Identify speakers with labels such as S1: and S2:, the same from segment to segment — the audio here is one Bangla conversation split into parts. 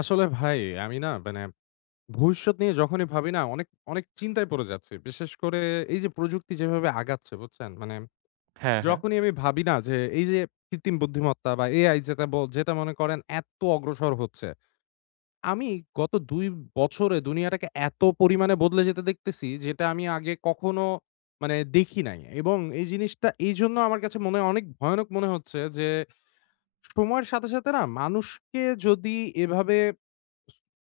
S1: আসলে ভাই আমি না মানে ভবিষ্যৎ নিয়ে যখনই ভাবি না অনেক অনেক চিন্তায় পড়ে যাচ্ছি। বিশেষ করে এই যে প্রযুক্তি যেভাবে আগাচ্ছে বুঝছেন? মানে
S2: হ্যাঁ, হ্যাঁ।
S1: যখনই আমি ভাবি না যে এই যে কৃত্রিম বুদ্ধিমত্তা বা AI যেটা মনে করেন এত অগ্রসর হচ্ছে। আমি গত ২ বছরে দুনিয়াটাকে এত পরিমাণে বদলে যেতে দেখতেছি যেটা আমি আগে কখনো মানে দেখি নাই। এবং এই জিনিসটা এইজন্য আমার কাছে মনে অনেক ভয়ানক মনে হচ্ছে যে সময়ের সাথে, সাথে না মানুষকে যদি এভাবে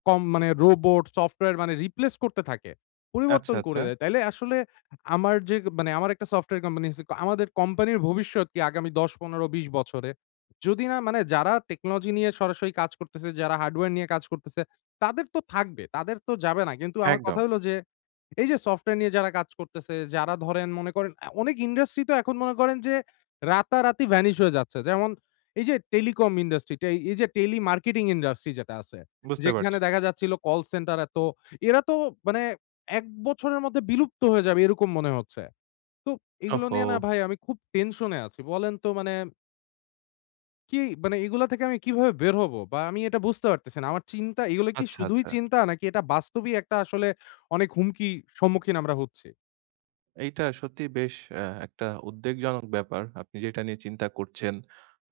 S1: কম মানে রোবট, সফটওয়্যার মানে রিপ্লেস করতে থাকে।
S2: আচ্ছা,
S1: পরিবর্তন করে
S2: আচ্ছা।
S1: দেয়। তাইলে আসলে আমার যে মানে আমার একটা সফটওয়্যার কোম্পানি আছে। আমাদের কোম্পানির ভবিষ্যৎ কি আগামী ১০, ১৫, ২০ বছরে? যদি না মানে যারা টেকনোলজি নিয়ে সরাসরি কাজ করতেছে, যারা হার্ডওয়্যার নিয়ে কাজ করতেছে, তাদের তো থাকবে। তাদের তো যাবে না। কিন্তু আমার কথা
S2: একদম।
S1: হলো যে, এই যে সফটওয়্যার নিয়ে যারা কাজ করতেছে, যারা ধরেন মনে করেন অনেক ইন্ডাস্ট্রি তো এখন মনে করেন যে রাতারাতি ভ্যানিশ হয়ে যাচ্ছে। যেমন এই যে টেলিকম ইন্ডাস্ট্রি, এই যে টেলি মার্কেটিং ইন্ডাস্ট্রি যেটা আছে।
S2: বুঝতে
S1: যেখানে
S2: পারছি।
S1: দেখা যাচ্ছিল কল সেন্টার এত এরা তো মানে ১ বছরের মধ্যে বিলুপ্ত হয়ে যাবে এরকম মনে হচ্ছে। তো এগুলো
S2: ওহো!
S1: নিয়ে না ভাই আমি খুব টেনশনে আছি। বলেন তো মানে কি মানে এগুলা থেকে আমি কিভাবে বের হব? বা আমি এটা বুঝতে পারতেছি না। আমার চিন্তা এগুলো কি
S2: আচ্ছা,
S1: শুধুই
S2: আচ্ছা।
S1: চিন্তা নাকি এটা বাস্তবিক একটা আসলে অনেক হুমকি সম্মুখীন আমরা হচ্ছি?
S2: এইটা সত্যি বেশ একটা উদ্বেগজনক ব্যাপার। আপনি যেটা নিয়ে চিন্তা করছেন।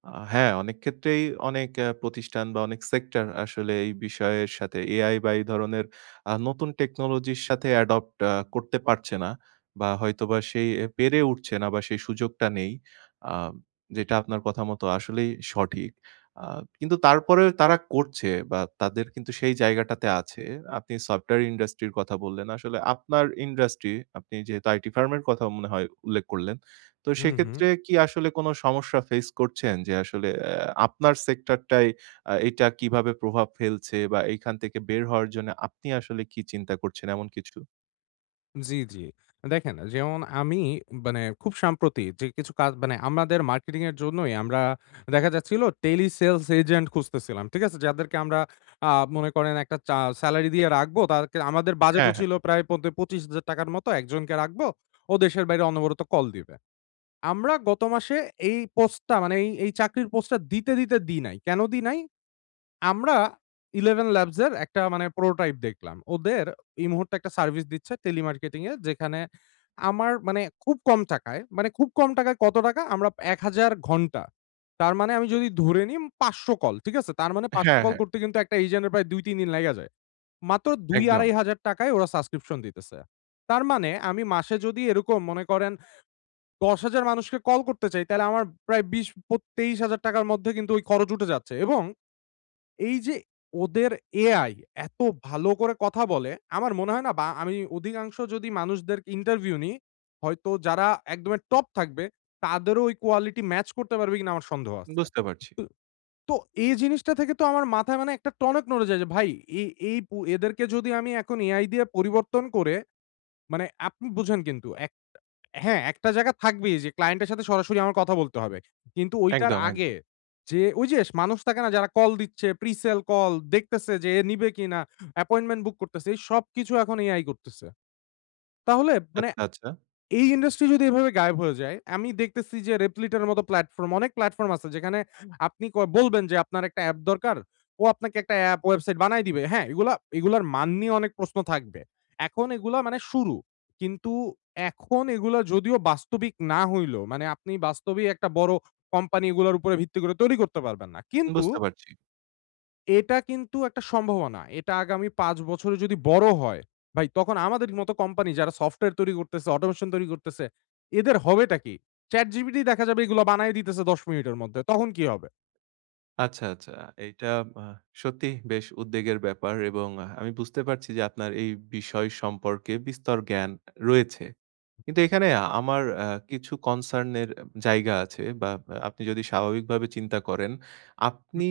S2: হ্যাঁ, অনেক ক্ষেত্রেই অনেক প্রতিষ্ঠান বা অনেক সেক্টর আসলে এই বিষয়ের সাথে AI বা এই ধরনের নতুন টেকনোলজির সাথে অ্যাডপ্ট করতে পারছে না বা হয়তোবা সেই পেরে উঠছে না বা সেই সুযোগটা নেই। আ যেটা আপনার কথা মতো আসলেই সঠিক। আ কিন্তু তারপরেও তারা করছে বা তাদের কিন্তু সেই জায়গাটাতে আছে। আপনি সফটওয়্যার ইন্ডাস্ট্রির কথা বললেন। আসলে আপনার ইন্ডাস্ট্রি, আপনি যেহেতু আইটি ফার্মের কথা মনে হয় উল্লেখ করলেন। তো
S1: হুম, হুম।
S2: সেক্ষেত্রে কি আসলে কোনো সমস্যা ফেস করছেন? যে আসলে আপনার সেক্টরটায় এটা কিভাবে প্রভাব ফেলছে বা এইখান থেকে বের হওয়ার জন্য আপনি আসলে কি চিন্তা করছেন এমন কিছু?
S1: জি, জি। দেখেন যেমন আমি মানে খুব সাম্প্রতি যে কিছু কাজ মানে আমাদের মার্কেটিং এর জন্যই আমরা দেখা যাচ্ছিল টেলি সেলস এজেন্ট খুঁজতেছিলাম। ঠিক আছে? যাদেরকে আমরা আ মনে করেন একটা চা সেলারি দিয়ে রাখবো। তাদেরকে আমাদের বাজেটও
S2: হ্যাঁ, হ্যাঁ।
S1: ছিল প্রায় ৳২৫,০০০ র মতো একজনকে রাখবো। ও দেশের বাইরে অনবরত কল দিবে। আমরা গত মাসে এই পোস্টটা মানে এই চাকরির পোস্টটা দিতে দিই নাই। কেন দিই নাই? আমরা 11 Labs এর একটা মানে প্রোটোটাইপ দেখলাম। ওদের এই মুহূর্তে একটা সার্ভিস দিচ্ছে টেলিমার্কেটিং এ যেখানে আমার মানে খুব কম টাকায়, মানে খুব কম টাকায় কত টাকা? আমরা ১,০০০ ঘন্টা। তার মানে আমি যদি ধরে নিই ৫০০ কল, ঠিক আছে? তার মানে ৫০০
S2: হ্যাঁ,
S1: কল
S2: হ্যাঁ।
S1: করতে কিন্তু একটা এজেন্টের প্রায় ২-৩ দিন লেগা যায়। মাত্র
S2: একদম।
S1: ২-২,৫০০ টাকায় ওরা সাবস্ক্রিপশন দিতেছে। তার মানে আমি মাসে যদি এরকম মনে করেন ১০,০০০ মানুষকে কল করতে চাই তাহলে আমার প্রায় ২০ ২৩,০০০ টাকার মধ্যে কিন্তু ওই খরচ উঠে যাচ্ছে এবং এই যে ওদের AI এত ভালো করে কথা বলে, আমার মনে হয় না বা আমি অধিকাংশ যদি মানুষদের ইন্টারভিউ নিই, হয়তো যারা একদমের টপ থাকবে, তাদেরও ওই কোয়ালিটি ম্যাচ করতে পারবে কিনা আমার সন্দেহ আছে।
S2: বুঝতে পারছি।
S1: তো এই জিনিসটা থেকে তো আমার মাথায় মানে একটা টনক নড়ে যায় যে ভাই এই এই পু এদেরকে যদি আমি এখন AI দিয়ে পরিবর্তন করে মানে আপনি বুঝেন কিন্তু হ্যাঁ, একটা জায়গা থাকবেই যে ক্লায়েন্টের সাথে সরাসরি আমার কথা বলতে হবে। কিন্তু ওইটার
S2: একদম,
S1: আগে
S2: একদম।
S1: যে ওই যে মানুষ থাকে না যারা কল দিচ্ছে, প্রিসেল কল দেখতেছে যে এ নিবে কিনা, অ্যাপয়েন্টমেন্ট বুক করতেছে এই সবকিছু এখন এআই করতেছে। তাহলে মানে
S2: আচ্ছা, আচ্ছা।
S1: এই ইন্ডাস্ট্রি যদি এভাবে গায়েব হয়ে যায়, আমি দেখতেছি যে Replito এর মতো প্লাটফর্ম অনেক প্লাটফর্ম আছে যেখানে আপনি বলবেন যে আপনার একটা অ্যাপ দরকার। ও আপনাকে একটা অ্যাপ ওয়েবসাইট বানায় দিবে। হ্যাঁ, এগুলার মান নিয়ে অনেক প্রশ্ন থাকবে। এখন এগুলা মানে শুরু। কিন্তু এখন এগুলা যদিও বাস্তবিক না হইলেও মানে আপনি বাস্তবেই একটা বড় কোম্পানি এগুলার উপরে ভিত্তি করে তৈরি করতে পারবেন না। কিন্তু
S2: বুঝতে পারছি।
S1: এটা কিন্তু একটা সম্ভাবনা। এটা আগামী ৫ বছরে যদি বড় হয়, ভাই তখন আমাদের মতো কোম্পানি যারা সফটওয়্যার তৈরি করতেছে, অটোমেশন তৈরি করতেছে, এদের হবেটা কি? ChatGPT দেখা যাবে এগুলো বানায় দিতেছে ১০ মিনিটের মধ্যে। তখন কি হবে?
S2: আচ্ছা, আচ্ছা। এইটা আ সত্যিই বেশ উদ্বেগের ব্যাপার এবং আহ, আমি বুঝতে পারছি যে আপনার এই বিষয় সম্পর্কে বিস্তর জ্ঞান রয়েছে। কিন্তু এখানে আমার কিছু কনসার্ন এর জায়গা আছে বা আপনি যদি স্বাভাবিকভাবে চিন্তা করেন, আপনি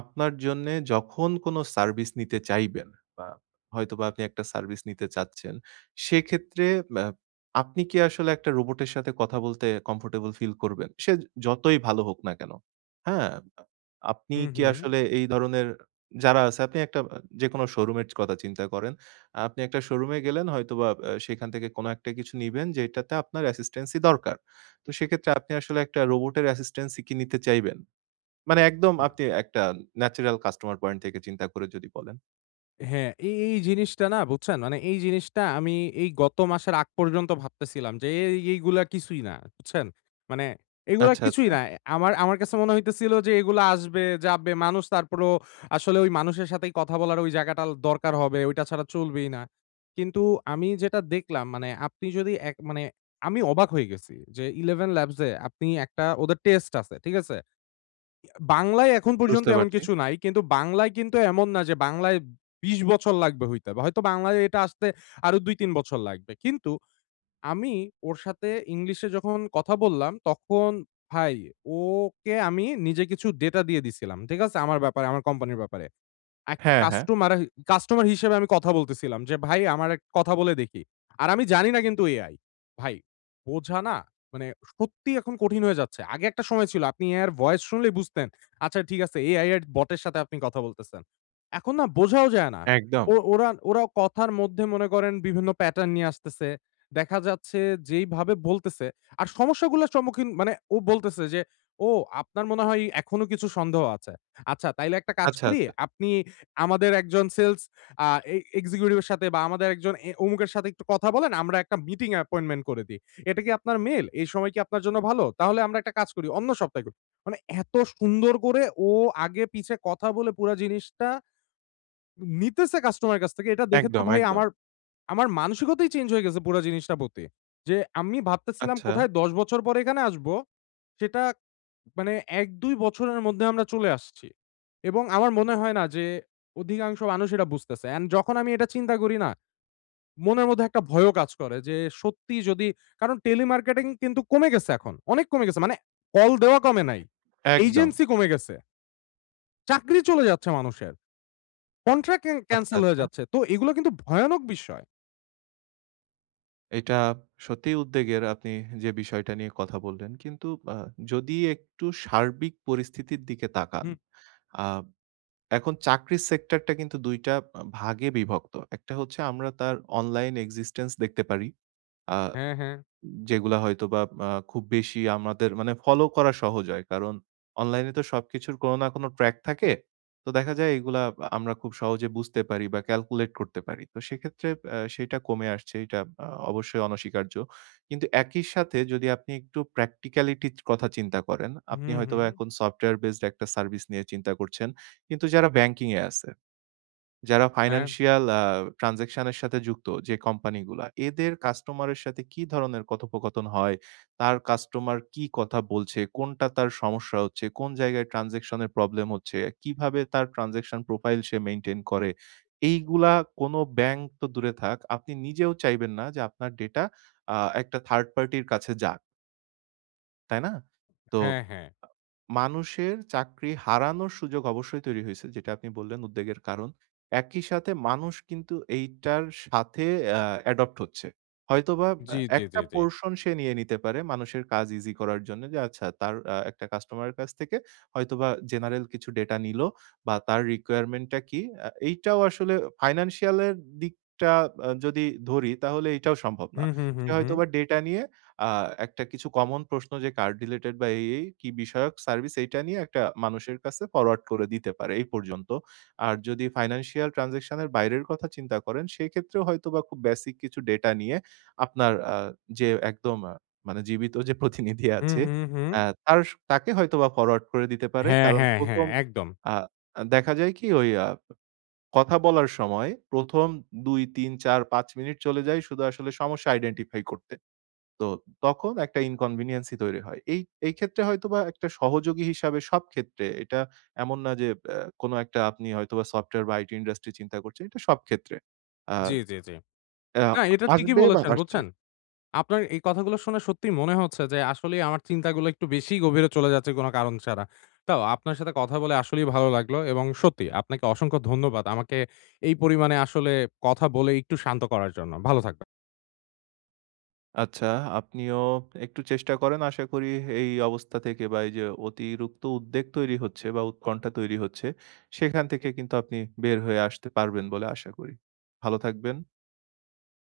S2: আপনার জন্যে যখন কোন সার্ভিস নিতে চাইবেন বা হয়তোবা আপনি একটা সার্ভিস নিতে চাচ্ছেন, সেক্ষেত্রে আ আপনি কি আসলে একটা রোবটের সাথে কথা বলতে কমফোর্টেবল ফিল করবেন? সে যতই ভালো হোক না কেন, হ্যাঁ? আ আপনি
S1: হু, হু,
S2: কি
S1: হু।
S2: আসলে এই ধরনের যারা আছে আপনি একটা যেকোনো শোরুমের কথা চিন্তা করেন। আপনি একটা শোরুমে গেলেন হয়তোবা সেখান থেকে কোনো একটা কিছু নিবেন যেটাতে আপনার অ্যাসিস্ট্যান্সি দরকার। তো সেক্ষেত্রে আপনি আসলে একটা রোবটের অ্যাসিস্ট্যান্সি কি নিতে চাইবেন? মানে একদম
S1: না।
S2: আপনি একটা ন্যাচারাল কাস্টমার পয়েন্ট থেকে চিন্তা করে যদি বলেন।
S1: হ্যাঁ, এই জিনিসটা না বুঝছেন? মানে এই জিনিসটা আমি এই গত মাসের আগ পর্যন্ত ভাবতেছিলাম যে এইগুলা কিছুই না। বুঝছেন? মানে এগুলা
S2: আচ্ছা,
S1: কিছুই
S2: আচ্ছা।
S1: না। আমার আমার কাছে মনে হইতেছিল যে এগুলা আসবে, যাবে। মানুষ তারপরেও আসলে ওই মানুষের সাথেই কথা বলার ওই জায়গাটা দরকার হবে। ওইটা ছাড়া চলবেই না। কিন্তু আমি যেটা দেখলাম মানে আপনি যদি এক মানে আমি অবাক হয়ে গেছি যে 'Eleven Labs' এ আপনি একটা ওদের টেস্ট আছে। ঠিক আছে? বাংলায় এখন পর্যন্ত
S2: বুঝতে
S1: এমন
S2: পারছি।
S1: কিছু নাই। কিন্তু বাংলায় কিন্তু এমন না যে বাংলায় ২০ বছর লাগবে হইতে। বা হয়তো বাংলায় এটা আসতে আরো ২-৩ বছর লাগবে। কিন্তু আমি ওর সাথে ইংলিশে যখন কথা বললাম, তখন ভাই ওকে আমি নিজে কিছু ডেটা দিয়ে দিছিলাম। ঠিক আছে? আমার ব্যাপারে, আমার কোম্পানির ব্যাপারে। একটা
S2: হ্যাঁ, হ্যাঁ।
S1: কাস্টমার কাস্টমার হিসেবে আমি কথা বলতেছিলাম যে, "ভাই আমার এক কথা বলে দেখি।" আর আমি জানি না কিন্তু এআই। ভাই বোঝা না মানে সত্যি এখন কঠিন হয়ে যাচ্ছে। আগে একটা সময় ছিল আপনি এআই এর ভয়েস শুনলেই বুঝতেন। আচ্ছা ঠিক আছে এআই এর বটের সাথে আপনি কথা বলতেছেন। এখন না বোঝাও যায় না।
S2: একদম।
S1: ও ওরা ওরা কথার মধ্যে মনে করেন বিভিন্ন প্যাটার্ন নিয়ে আসতেছে। দেখা যাচ্ছে যেইভাবে বলতেছে আর সমস্যাগুলোর সম্মুখীন মানে ও বলতেছে যে, "ও আপনার মনে হয় এখনো কিছু সন্দেহ আছে। আচ্ছা তাইলে একটা কাজ
S2: আচ্ছা,
S1: করি,
S2: আচ্ছা।
S1: আপনি আমাদের একজন সেলস আ এ এক্সিকিউটিভ এর সাথে বা আমাদের একজন অমুকের সাথে একটু কথা বলেন, আমরা একটা মিটিং অ্যাপয়েন্টমেন্ট করে দিই। এটা কি আপনার মেইল? এই সময় কি আপনার জন্য ভালো? তাহলে আমরা একটা কাজ করি, অন্য সপ্তাহে করি।" মানে এত সুন্দর করে ও আগে পিছে কথা বলে পুরা জিনিসটা নিতেছে কাস্টমারের কাছ থেকে এটা দেখে তো
S2: একদম,
S1: ভাই
S2: একদম।
S1: আমার মানসিকতাই চেঞ্জ হয়ে গেছে পুরা জিনিসটার প্রতি। যে আমি ভাবতেছিলাম
S2: আচ্ছা।
S1: কোথায় ১০ বছর পরে এখানে আসবো, সেটা মানে ১-২ বছরের মধ্যে আমরা চলে আসছি। এবং আমার মনে হয় না যে অধিকাংশ মানুষ এটা বুঝতেছে। অ্যান্ড যখন আমি এটা চিন্তা করি না, মনের মধ্যে একটা ভয়ও কাজ করে যে সত্যি যদি কারণ টেলিমার্কেটিং কিন্তু কমে গেছে এখন। অনেক কমে গেছে। মানে কল দেওয়া কমে নাই।
S2: একদম।
S1: এজেন্সি কমে গেছে। চাকরি চলে যাচ্ছে মানুষের। কন্ট্রাক্ট ক্যান
S2: আচ্ছা,
S1: ক্যানসেল হয়ে
S2: আচ্ছা।
S1: যাচ্ছে। তো এগুলো কিন্তু ভয়ানক বিষয়।
S2: এটা সত্যিই উদ্বেগের আপনি যে বিষয়টা নিয়ে কথা বললেন। কিন্তু আ যদি একটু সার্বিক পরিস্থিতির দিকে তাকান
S1: হুম,
S2: আ এখন চাকরির সেক্টরটা কিন্তু ২ টা ভাগে বিভক্ত। একটা হচ্ছে আমরা তার অনলাইন এক্সিস্টেন্স দেখতে পারি। আ
S1: হ্যাঁ, হ্যাঁ।
S2: যেগুলা হয়তোবা খুব বেশি আমাদের মানে ফলো করা সহজ হয়। কারণ অনলাইনে তো সবকিছুর কোনো না কোনো ট্র্যাক থাকে। তো দেখা যায় এগুলা আমরা খুব সহজে বুঝতে পারি বা ক্যালকুলেট করতে পারি। তো সেক্ষেত্রে সেটা কমে আসছে। এটা অবশ্যই অনস্বীকার্য। কিন্তু একই সাথে যদি আপনি একটু practicality র কথা চিন্তা করেন, আপনি
S1: হুম, হুম।
S2: হয়তোবা এখন সফটওয়্যার বেসড একটা সার্ভিস নিয়ে চিন্তা করছেন। কিন্তু যারা ব্যাংকিং এ আছে যারা
S1: হ্যাঁ,
S2: ফাইন্যান্সিয়াল ট্রান্সেকশন এর সাথে যুক্ত যে কোম্পানিগুলা, এদের কাস্টমারের সাথে কি ধরনের কথোপকথন হয়? তার কাস্টমার কি কথা বলছে? কোনটা তার সমস্যা হচ্ছে? কোন জায়গায় ট্রান্সেকশন এর প্রবলেম হচ্ছে? কিভাবে তার ট্রান্সেকশন প্রোফাইল সে মেইনটেইন করে? এইগুলা কোনো ব্যাংক তো দূরে থাক, আপনি নিজেও চাইবেন না যে আপনার ডেটা একটা থার্ড পার্টির কাছে যাক। তাই না? তো
S1: হ্যাঁ, হ্যাঁ।
S2: আ মানুষের চাকরি হারানোর সুযোগ অবশ্যই তৈরি হইছে। যেটা আপনি বললেন উদ্বেগের কারণ। একই সাথে মানুষ কিন্তু এইটার সাথে অ্যাডপ্ট হচ্ছে। হয়তোবা
S1: জি, জি, জি,
S2: একটা
S1: জি।
S2: পোরশন সে নিয়ে নিতে পারে মানুষের কাজ ইজি করার জন্য যে আচ্ছা তার একটা কাস্টমারের কাছ থেকে হয়তোবা জেনারেল কিছু ডেটা নিলো বা তার রিকোয়ারমেন্ট টা কি? এইটাও আসলে ফাইন্যান্সিয়াল এর দিকটা যদি ধরি তাহলে এইটাও সম্ভব না।
S1: হুম, হুম, হুম,
S2: সে
S1: হুম।
S2: হয়তোবা ডেটা নিয়ে আ একটা কিছু কমন প্রশ্ন যে কার্ড রিলেটেড বা এই কি বিষয়ক সার্ভিস এইটা নিয়ে একটা মানুষের কাছে ফরওয়ার্ড করে দিতে পারে এই পর্যন্ত। আর যদি ফাইন্যান্সিয়াল ট্রান্সেকশন এর বাইরের কথা চিন্তা করেন সেক্ষেত্রেও হয়তোবা খুব বেসিক কিছু ডেটা নিয়ে আপনার যে একদম মানে জীবিত যে প্রতিনিধি
S1: হুম,
S2: আছে
S1: হুম, হুম।
S2: আ তার তাকে হয়তোবা ফরওয়ার্ড করে দিতে পারে।
S1: হ্যাঁ,
S2: কারণ
S1: হ্যাঁ, হ্যাঁ।
S2: ১ম
S1: একদম।
S2: আ দেখা যায় কি ওই কথা বলার সময় ১ম ২, ৩, ৪, ৫ মিনিট চলে যায় শুধু আসলে সমস্যা আইডেন্টিফাই করতে। তো তখন একটা inconvenience ই তৈরি হয়। এই ক্ষেত্রে হয়তোবা একটা সহযোগী হিসাবে সব ক্ষেত্রে এটা এমন না যে কোনো একটা আপনি হয়তোবা সফটওয়্যার বা আইটি ইন্ডাস্ট্রি চিন্তা করছেন, এটা সব ক্ষেত্রে। আ
S1: জি, জি, জি।
S2: অ্যা
S1: না, এটা ঠিকই
S2: আসবে বা
S1: বলেছেন,
S2: আসছে।
S1: বুঝছেন? আপনার এই কথাগুলো শুনে সত্যিই মনে হচ্ছে যে আসলেই আমার চিন্তাগুলো একটু বেশিই গভীরে চলে যাচ্ছে কোনো কারণ ছাড়া। তাও আপনার সাথে কথা বলে আসলেই ভালো লাগলো এবং সত্যি আপনাকে অসংখ্য ধন্যবাদ। আমাকে এই পরিমাণে আসলে কথা বলে একটু শান্ত করার জন্য। ভালো থাকবেন।
S2: আচ্ছা, আপনিও একটু চেষ্টা করেন। আশা করি এই অবস্থা থেকে বা এই যে অতিরিক্ত উদ্বেগ তৈরি হচ্ছে বা উৎকণ্ঠা তৈরি হচ্ছে, সেখান থেকে কিন্তু আপনি বের হয়ে আসতে পারবেন বলে আশা করি। ভালো থাকবেন।